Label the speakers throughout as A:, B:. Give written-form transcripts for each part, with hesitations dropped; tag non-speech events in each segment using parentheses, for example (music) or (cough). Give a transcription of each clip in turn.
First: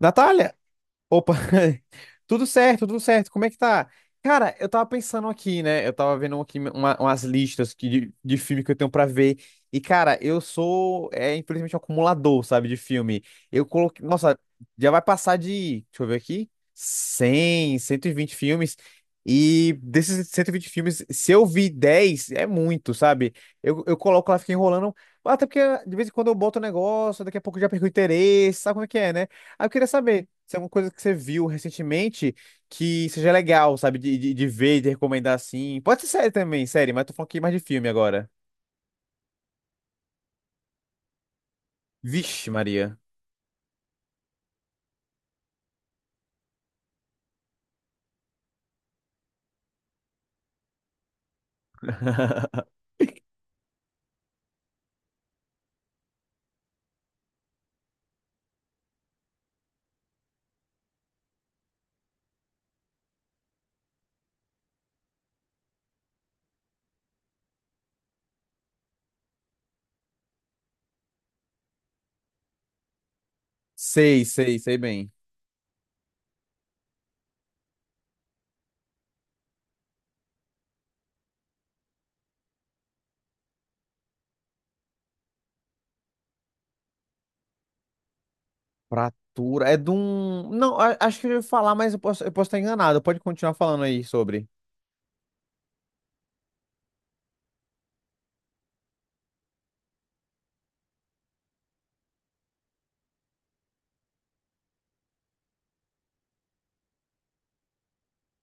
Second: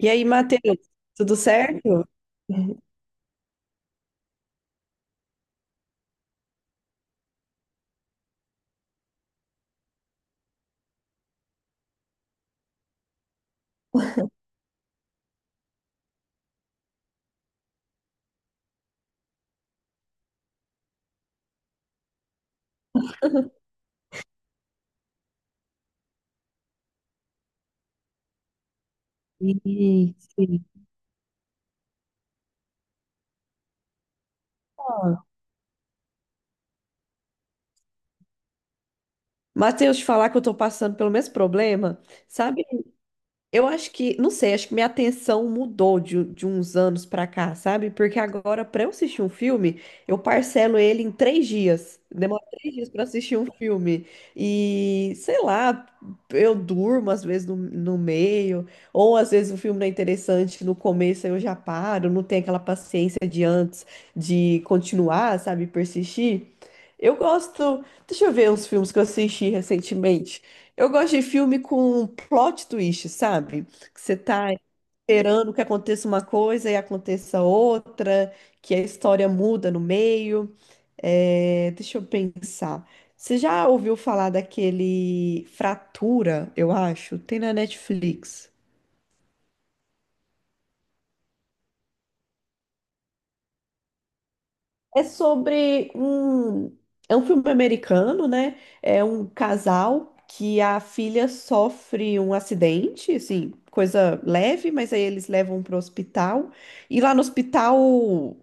A: E aí,
B: Natália!
A: Matheus,
B: Opa!
A: tudo
B: (laughs)
A: certo?
B: Tudo certo, tudo certo. Como é que tá? Cara, eu tava pensando aqui, né? Eu tava vendo aqui umas listas de filme que eu tenho pra ver. E, cara, eu sou, infelizmente, um acumulador, sabe, de filme. Eu coloquei. Nossa, já vai passar de. Deixa eu ver aqui. Cento e vinte filmes. E desses 120 filmes, se eu vi 10, é muito, sabe? Eu coloco lá, fico enrolando. Até porque de vez em quando eu boto o negócio, daqui a pouco eu já perco o interesse, sabe como é que é, né? Ah, eu queria
A: E,
B: saber se é alguma coisa que você viu recentemente que seja legal, sabe? De ver, de recomendar assim. Pode ser série também, série, mas eu tô falando aqui mais de filme agora.
A: Matheus, te falar que eu tô passando pelo mesmo problema,
B: Vixe,
A: sabe?
B: Maria.
A: Eu acho que, não sei, acho que minha atenção mudou de uns anos pra cá, sabe? Porque agora, pra eu assistir um filme, eu parcelo ele em 3 dias. Demora
B: (laughs)
A: 3 dias pra assistir um filme. E, sei lá, eu durmo às vezes no meio, ou às vezes o filme não é interessante no começo, aí eu já paro, não tenho aquela paciência de antes de continuar, sabe? Persistir. Eu gosto. Deixa eu ver uns filmes que eu assisti recentemente. Eu gosto de filme com plot twist, sabe? Que você
B: Sei,
A: tá
B: sei, sei bem.
A: esperando que aconteça uma coisa e aconteça outra, que a história muda no meio. É, deixa eu pensar. Você já ouviu falar daquele Fratura, eu acho? Tem na Netflix.
B: Fratura. É de um. Não, acho que eu já falar, mas eu posso estar enganado. Pode continuar falando aí sobre.
A: É sobre um. É um filme americano, né? É um casal que a filha sofre um acidente, assim, coisa leve, mas aí eles levam pro hospital. E lá no hospital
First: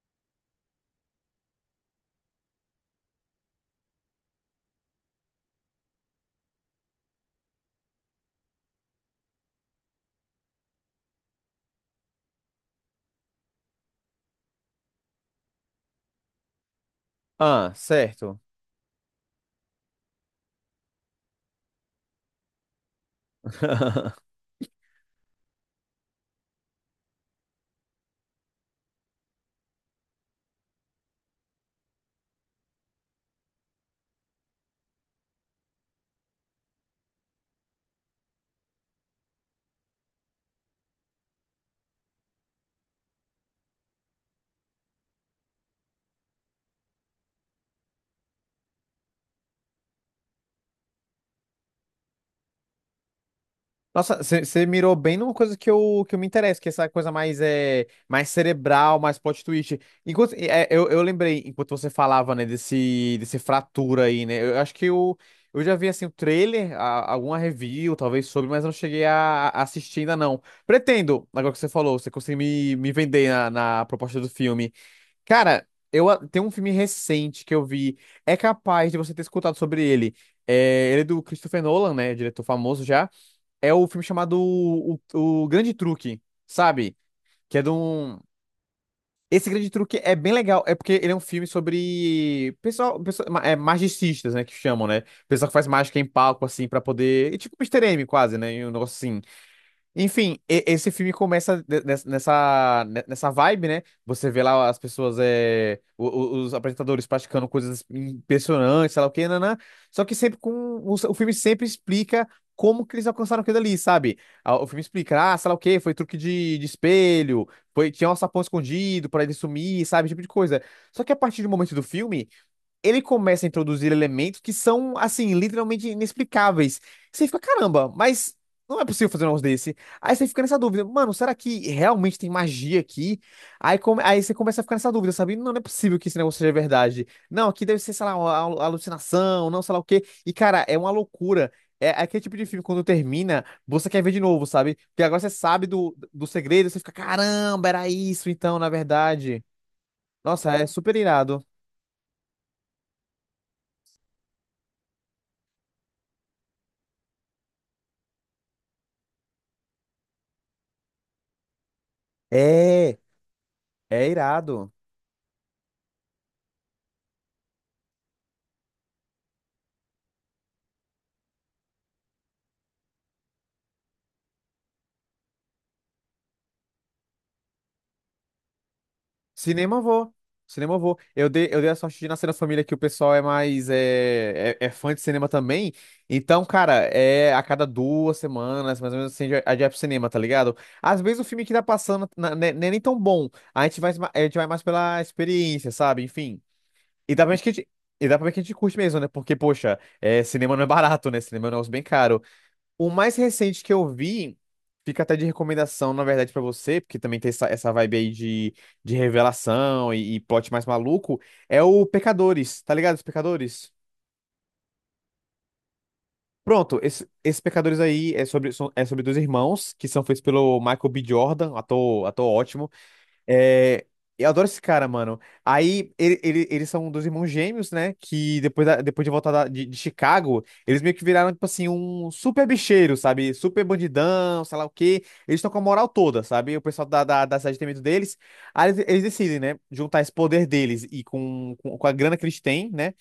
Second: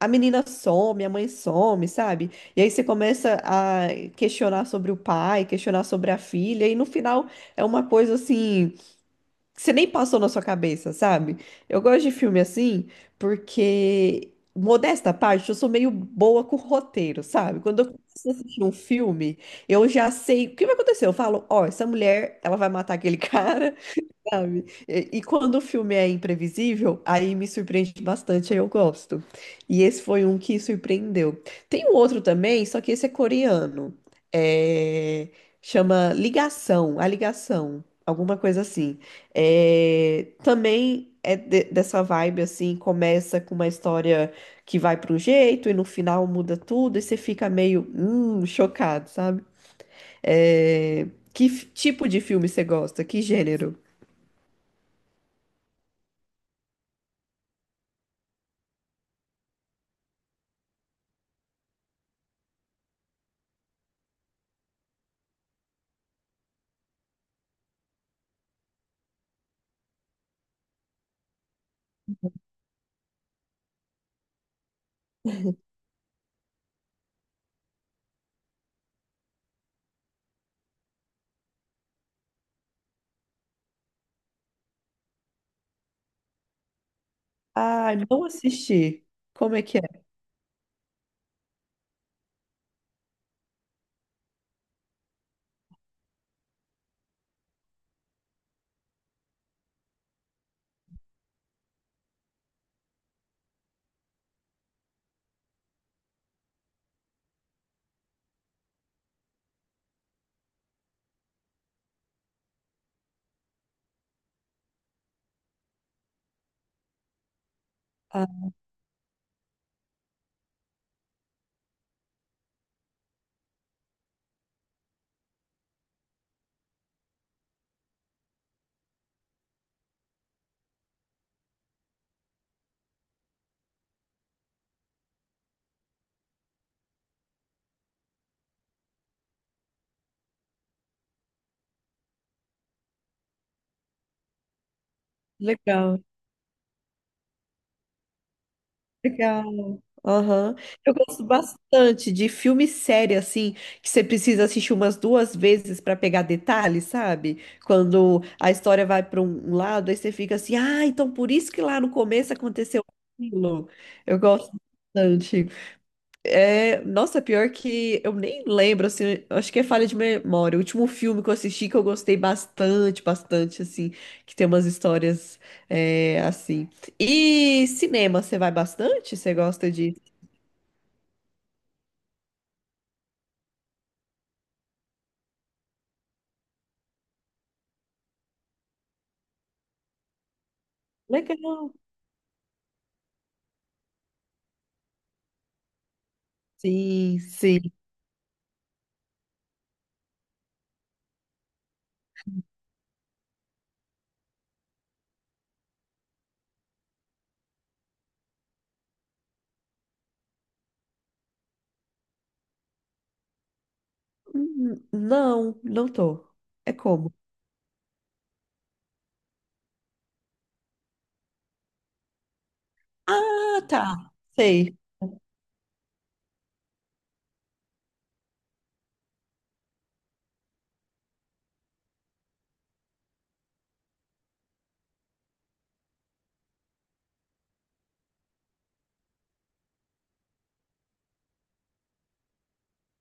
A: a menina some, a mãe some, sabe? E aí você começa a questionar sobre o pai, questionar sobre a filha, e no final é uma coisa assim que você nem passou na sua cabeça, sabe? Eu gosto de filme assim porque, modesta à parte, eu sou meio boa com roteiro, sabe?
B: Ah,
A: Quando eu começo a
B: certo.
A: assistir um filme, eu já sei o que vai acontecer. Eu falo, ó, essa mulher, ela vai matar aquele (laughs) cara,
B: (laughs)
A: sabe? E, quando o filme é imprevisível, aí me surpreende bastante, aí eu gosto. E esse foi um que surpreendeu. Tem um outro também, só que esse é coreano. É, chama Ligação, A Ligação, alguma coisa assim. É, também é dessa vibe assim, começa com uma história que vai para um jeito e no final muda tudo e você fica meio chocado, sabe? É, tipo de filme você gosta? Que gênero?
B: Nossa, você mirou bem numa coisa que eu me interesso, que é essa coisa mais cerebral, mais plot twist. Enquanto, eu lembrei, enquanto você falava, né, desse fratura aí, né? Eu acho que eu já vi, assim, o trailer, alguma review, talvez, sobre, mas eu não cheguei a assistir ainda, não. Pretendo, agora que você falou, você conseguiu me vender na proposta do filme. Cara, tem um filme recente que eu vi, é capaz de você ter escutado sobre ele. Ele é do Christopher Nolan, né, diretor famoso já, é o filme chamado o Grande Truque, sabe? Que é de
A: Ah,
B: um.
A: não assisti.
B: Esse
A: Como é
B: Grande
A: que
B: Truque
A: é?
B: é bem legal, é porque ele é um filme sobre pessoal, magicistas, né, que chamam, né? Pessoal que faz mágica em palco, assim, pra poder, é tipo Mister M, quase, né? E um negócio assim. Enfim, esse filme começa nessa vibe, né? Você vê lá as pessoas, os apresentadores praticando coisas impressionantes, sei lá o quê, nanã. Só que sempre com. O filme sempre explica como que eles alcançaram aquilo ali, sabe? Ah, o filme explica, ah, sei lá o quê, foi truque de espelho, tinha um
A: Ah,
B: sapão escondido pra ele sumir, sabe? Esse tipo de coisa. Só que a partir do momento do filme ele começa a introduzir elementos que são, assim, literalmente inexplicáveis. Você fica, caramba, mas não é possível fazer um negócio desse. Aí você fica nessa dúvida, mano, será que realmente tem magia aqui? Aí você começa a ficar nessa dúvida, sabe? Não, não é possível que esse negócio seja verdade. Não, aqui deve ser, sei lá, uma alucinação, não sei lá o quê. E, cara, é uma loucura. É aquele tipo de filme, quando termina, você quer ver de novo, sabe? Porque agora você sabe do,
A: legal,
B: do segredo, você fica, caramba, era isso então, na verdade.
A: legal.
B: Nossa,
A: Aham.
B: é
A: Eu
B: super
A: gosto
B: irado.
A: bastante de filme série, assim, que você precisa assistir umas duas vezes para pegar detalhes, sabe? Quando a história vai para um lado, aí você fica assim, ah, então por isso que lá no começo aconteceu
B: É.
A: aquilo.
B: É
A: Eu gosto
B: irado.
A: bastante. É, nossa, pior que eu nem lembro, assim, eu acho que é falha de memória. O último filme que eu assisti que eu gostei bastante, bastante, assim, que tem umas histórias, é, assim. E cinema, você vai bastante? Você gosta
B: Cinema eu
A: de...
B: vou. Cinema eu vou. Eu dei a sorte de nascer na família que o pessoal é mais é fã de cinema também. Então, cara, é a cada 2 semanas, mais ou menos assim, a gente vai pro cinema, tá ligado? Às vezes o filme que tá
A: Legal.
B: passando né, não é nem tão bom. A gente vai mais pela experiência, sabe? Enfim. E
A: Sim,
B: dá pra ver que a
A: sim.
B: gente, e dá pra ver que a gente curte mesmo, né? Porque, poxa, cinema não é barato, né? Cinema é um negócio bem caro. O mais recente que eu vi, fica até de recomendação, na verdade, pra você, porque também tem essa vibe aí de revelação e plot mais maluco, é o Pecadores, tá ligado? Os Pecadores?
A: Não, não tô. É
B: Pronto, esse,
A: como?
B: esse Pecadores aí é sobre dois irmãos que são feitos pelo Michael B. Jordan, ator ótimo.
A: Ah,
B: É,
A: tá.
B: eu adoro esse
A: Sei.
B: cara, mano. Aí eles são dois irmãos gêmeos, né? Que depois, depois de voltar de Chicago, eles meio que viraram, tipo assim, um super bicheiro, sabe? Super bandidão, sei lá o quê. Eles estão com a moral toda, sabe? O pessoal da cidade tem medo deles. Aí eles decidem, né? Juntar esse poder deles e com a grana que eles têm, né?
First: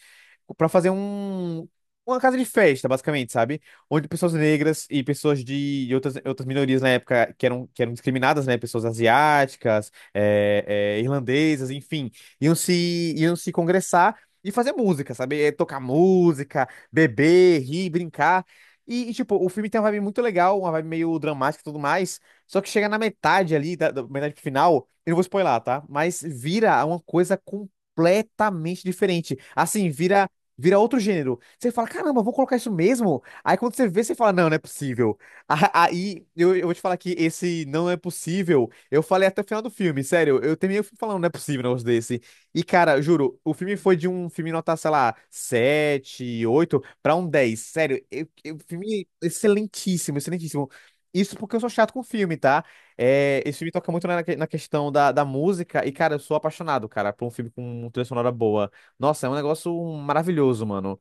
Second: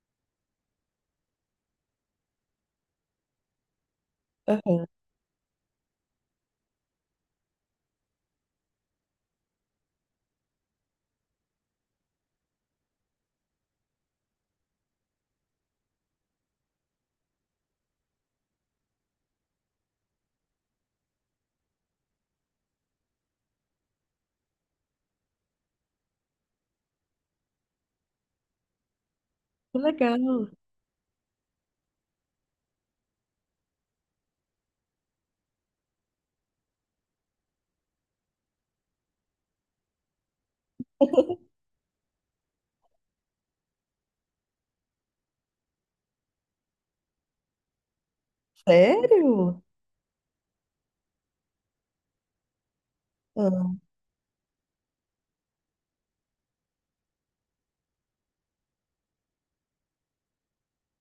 B: Para fazer uma casa de festa, basicamente, sabe? Onde pessoas
A: Aham.
B: negras e pessoas de outras minorias na época que eram discriminadas, né? Pessoas asiáticas, irlandesas, enfim, iam se congressar e fazer música, sabe? Tocar música, beber, rir, brincar. E, tipo, o filme tem uma vibe muito legal, uma vibe meio dramática e tudo mais. Só que chega na metade ali, da metade pro final, eu não vou spoiler, tá? Mas vira uma coisa completamente diferente.
A: Que
B: Assim, vira
A: legal.
B: Vira outro gênero. Você fala, caramba, vou colocar isso mesmo? Aí quando você vê, você fala, não, não é possível. Aí eu vou te falar que esse não é possível. Eu falei até o final do filme, sério. Eu terminei o filme falando, não é possível um negócio desse. E, cara, juro, o filme foi de um filme nota, sei lá, 7, 8 pra um 10, sério, filme é
A: Sério?
B: excelentíssimo, excelentíssimo. Isso porque eu sou chato com filme, tá? Esse filme
A: Ah,
B: toca muito na questão da música. E, cara, eu sou apaixonado, cara, por um filme com uma trilha sonora boa. Nossa, é um negócio maravilhoso, mano.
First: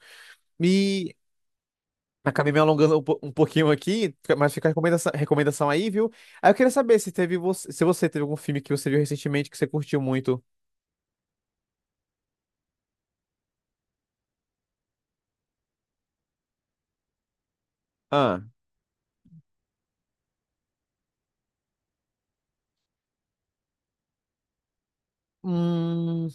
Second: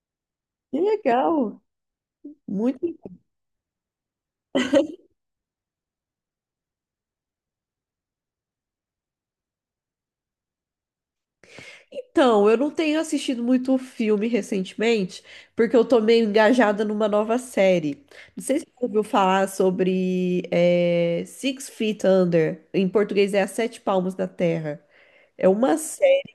A: que
B: E
A: legal.
B: acabei me
A: Muito.
B: alongando um pouquinho aqui, mas fica a recomendação aí, viu? Aí eu queria saber se você teve algum filme que você viu recentemente que você curtiu muito.
A: Então, eu não tenho assistido muito filme recentemente, porque eu tô meio engajada numa nova série. Não
B: Ah,
A: sei se você ouviu falar sobre Six Feet Under. Em português é As Sete Palmos da Terra. É uma,
B: hum,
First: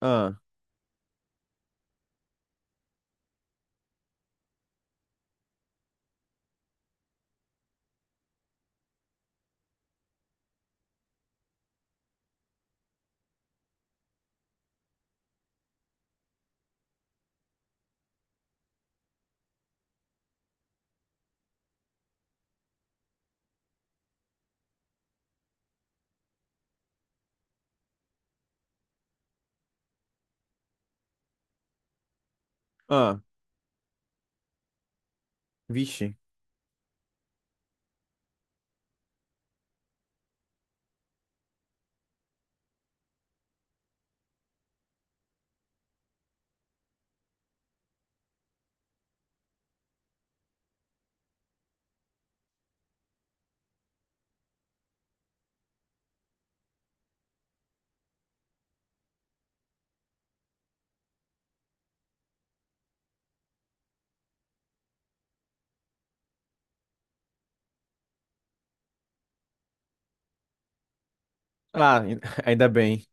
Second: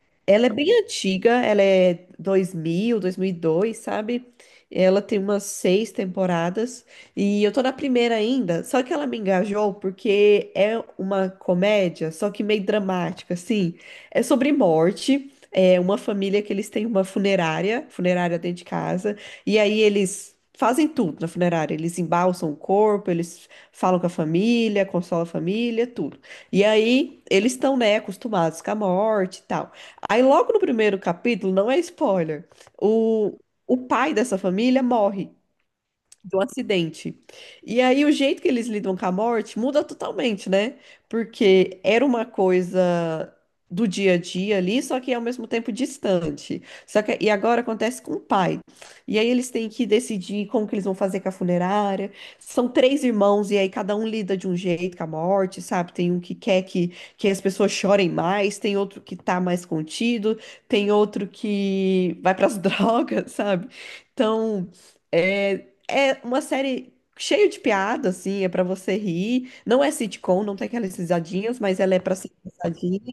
B: ah,
A: ela é bem antiga, ela é 2002, sabe? Ela tem umas seis temporadas e eu tô na primeira ainda, só que ela me engajou porque é uma comédia, só que meio dramática, assim. É sobre morte, é uma família que eles têm uma funerária, funerária dentro de casa, e aí eles fazem tudo na funerária, eles embalsam o corpo, eles falam com a família, consolam a família, tudo. E aí eles estão, né, acostumados com a morte e tal. Aí, logo no primeiro capítulo, não é spoiler,
B: ah,
A: o, o pai dessa família morre
B: vixe.
A: do acidente. E aí o jeito que eles lidam com a morte muda totalmente, né? Porque era uma coisa do dia a dia ali, só que ao mesmo tempo distante. Só que e agora acontece com o pai. E aí eles têm que decidir como que eles vão fazer com a funerária. São três irmãos e aí cada um lida de um jeito com a morte, sabe? Tem um que quer que as pessoas chorem mais, tem outro que tá mais contido, tem outro que vai para as (laughs) drogas, sabe? Então, é, uma série cheia de piada, assim, é pra você rir. Não é sitcom, não tem aquelas risadinhas, mas ela é
B: Ah,
A: pra ser
B: (laughs) ainda
A: engraçadinha.
B: bem.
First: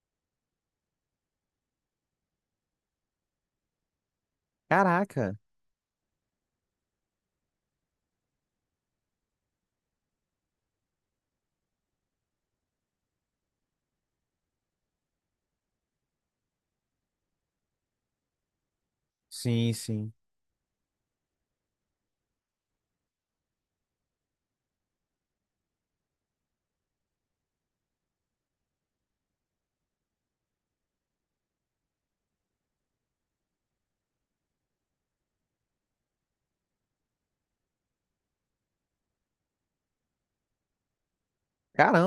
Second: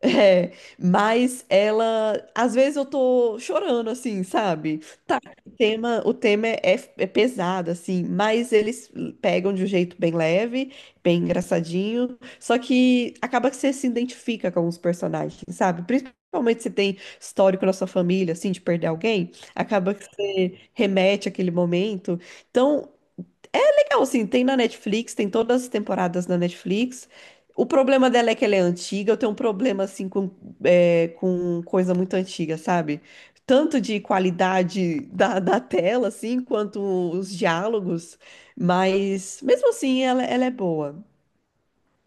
A: É, mas ela, às vezes eu tô chorando assim, sabe? Tá,
B: Caraca.
A: o tema é pesado assim, mas eles pegam de um jeito bem leve, bem engraçadinho, só que acaba que você se identifica com os personagens, sabe? Principalmente se tem histórico na sua família, assim, de perder alguém,
B: Sim,
A: acaba que
B: sim.
A: você remete àquele momento. Então, é legal, assim, tem na Netflix, tem todas as temporadas na Netflix. O problema dela é que ela é antiga, eu tenho um problema, assim, com, é, com coisa muito antiga, sabe? Tanto de qualidade da tela, assim, quanto os diálogos, mas mesmo assim ela é boa.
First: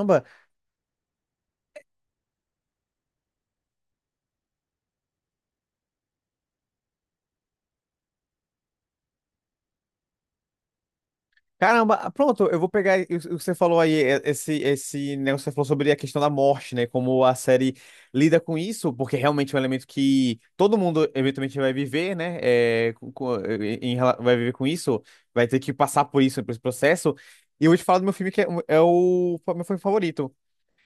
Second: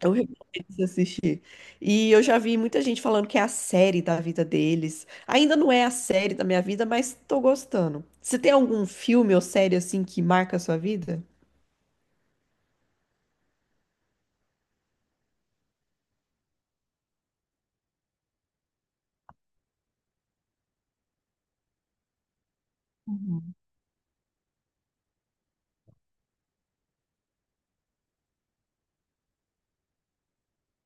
A: Eu recomendo você assistir. E eu já vi muita gente falando que é a série da vida deles. Ainda não é a série da minha vida, mas tô gostando. Você tem algum filme ou série assim que marca a sua vida?
B: Caramba, ah, pronto, eu vou pegar o que você falou aí, esse negócio que você falou sobre a questão da morte, né? Como a série lida com isso, porque realmente é um elemento que todo mundo eventualmente vai viver, né? É,
A: Uhum.
B: vai viver com isso, vai ter que passar por isso, por esse processo. E eu vou te falar do meu filme que é o meu filme favorito.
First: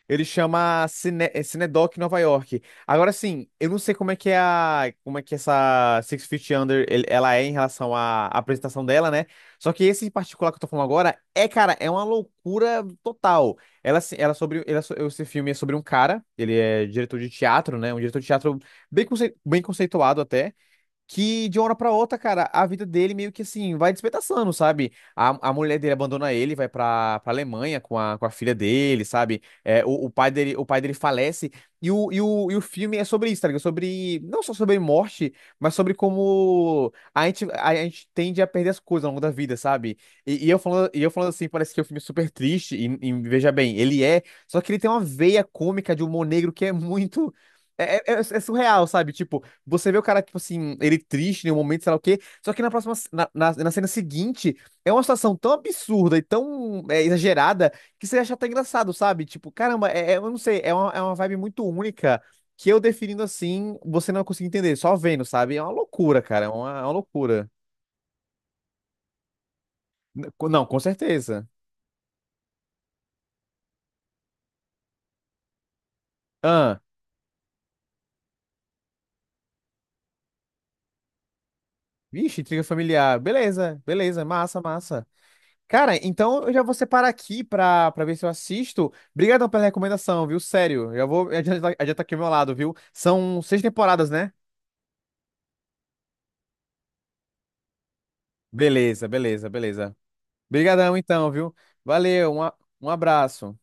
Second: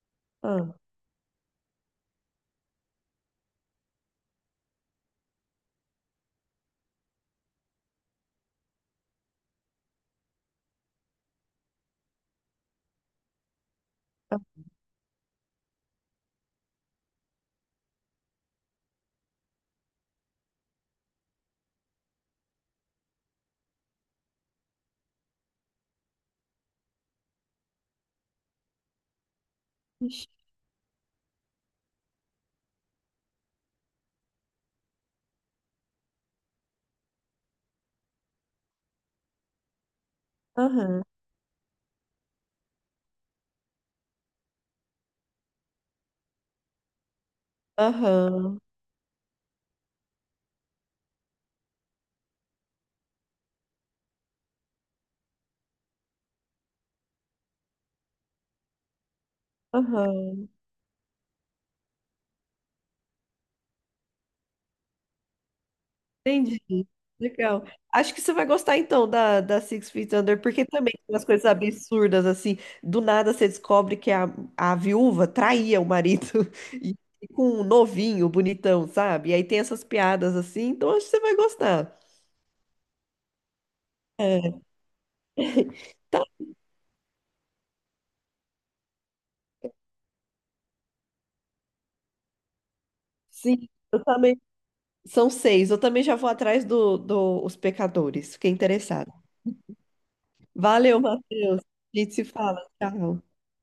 B: Ele
A: Ah.
B: chama Cinedoc Nova York. Agora sim, eu não sei como é que essa Six Feet Under ela é em relação à apresentação dela, né? Só que esse em particular que eu tô falando agora é, cara, é uma loucura total. Ela, se- ela é sobre, Esse filme é sobre um cara, ele é diretor de teatro, né? Um diretor de teatro bem conceituado até que de uma hora pra outra, cara, a vida dele meio que assim vai despedaçando, sabe? A mulher dele abandona ele, vai pra Alemanha com a filha dele, sabe? O, o
A: Ixi,
B: pai dele, o pai dele falece. E o filme é sobre isso, tá ligado? Sobre, não só sobre morte, mas sobre como a gente tende a perder as coisas ao longo da vida, sabe? E, e eu falando, e
A: aham,
B: eu falando assim, parece que é um filme super triste, e veja bem, ele é, só que ele tem uma veia cômica de humor negro que é muito. É
A: aham,
B: surreal, sabe? Tipo, você vê o cara, tipo assim, ele triste em um momento, sei lá o quê. Só que na próxima, na, na, na cena seguinte, é uma situação tão absurda e tão exagerada que você acha até engraçado, sabe? Tipo, caramba, eu não
A: aham.
B: sei, é uma, vibe muito única que eu definindo assim, você não consegue entender, só vendo, sabe? É uma loucura, cara, é
A: Entendi,
B: uma, é uma loucura.
A: legal. Acho que você vai gostar então da Six Feet Under, porque
B: Não, com
A: também tem umas coisas
B: certeza.
A: absurdas, assim. Do nada você descobre que a viúva traía o marido (laughs)
B: Ah,
A: e com um novinho, bonitão, sabe? E aí tem essas piadas assim, então acho que você vai gostar.
B: vixe, intriga familiar. Beleza, beleza,
A: É.
B: massa, massa.
A: (laughs)
B: Cara,
A: Tá,
B: então eu já vou separar aqui pra ver se eu assisto. Obrigadão pela recomendação, viu? Sério, já vou adiantar aqui o meu lado, viu? São seis
A: sim, eu
B: temporadas, né?
A: também. São seis. Eu também já vou atrás do, do Os Pecadores. Fiquei
B: Beleza,
A: interessada.
B: beleza, beleza. Obrigadão
A: Valeu,
B: então, viu?
A: Matheus. A gente se
B: Valeu, um, a-
A: fala.
B: um
A: Tchau.
B: abraço.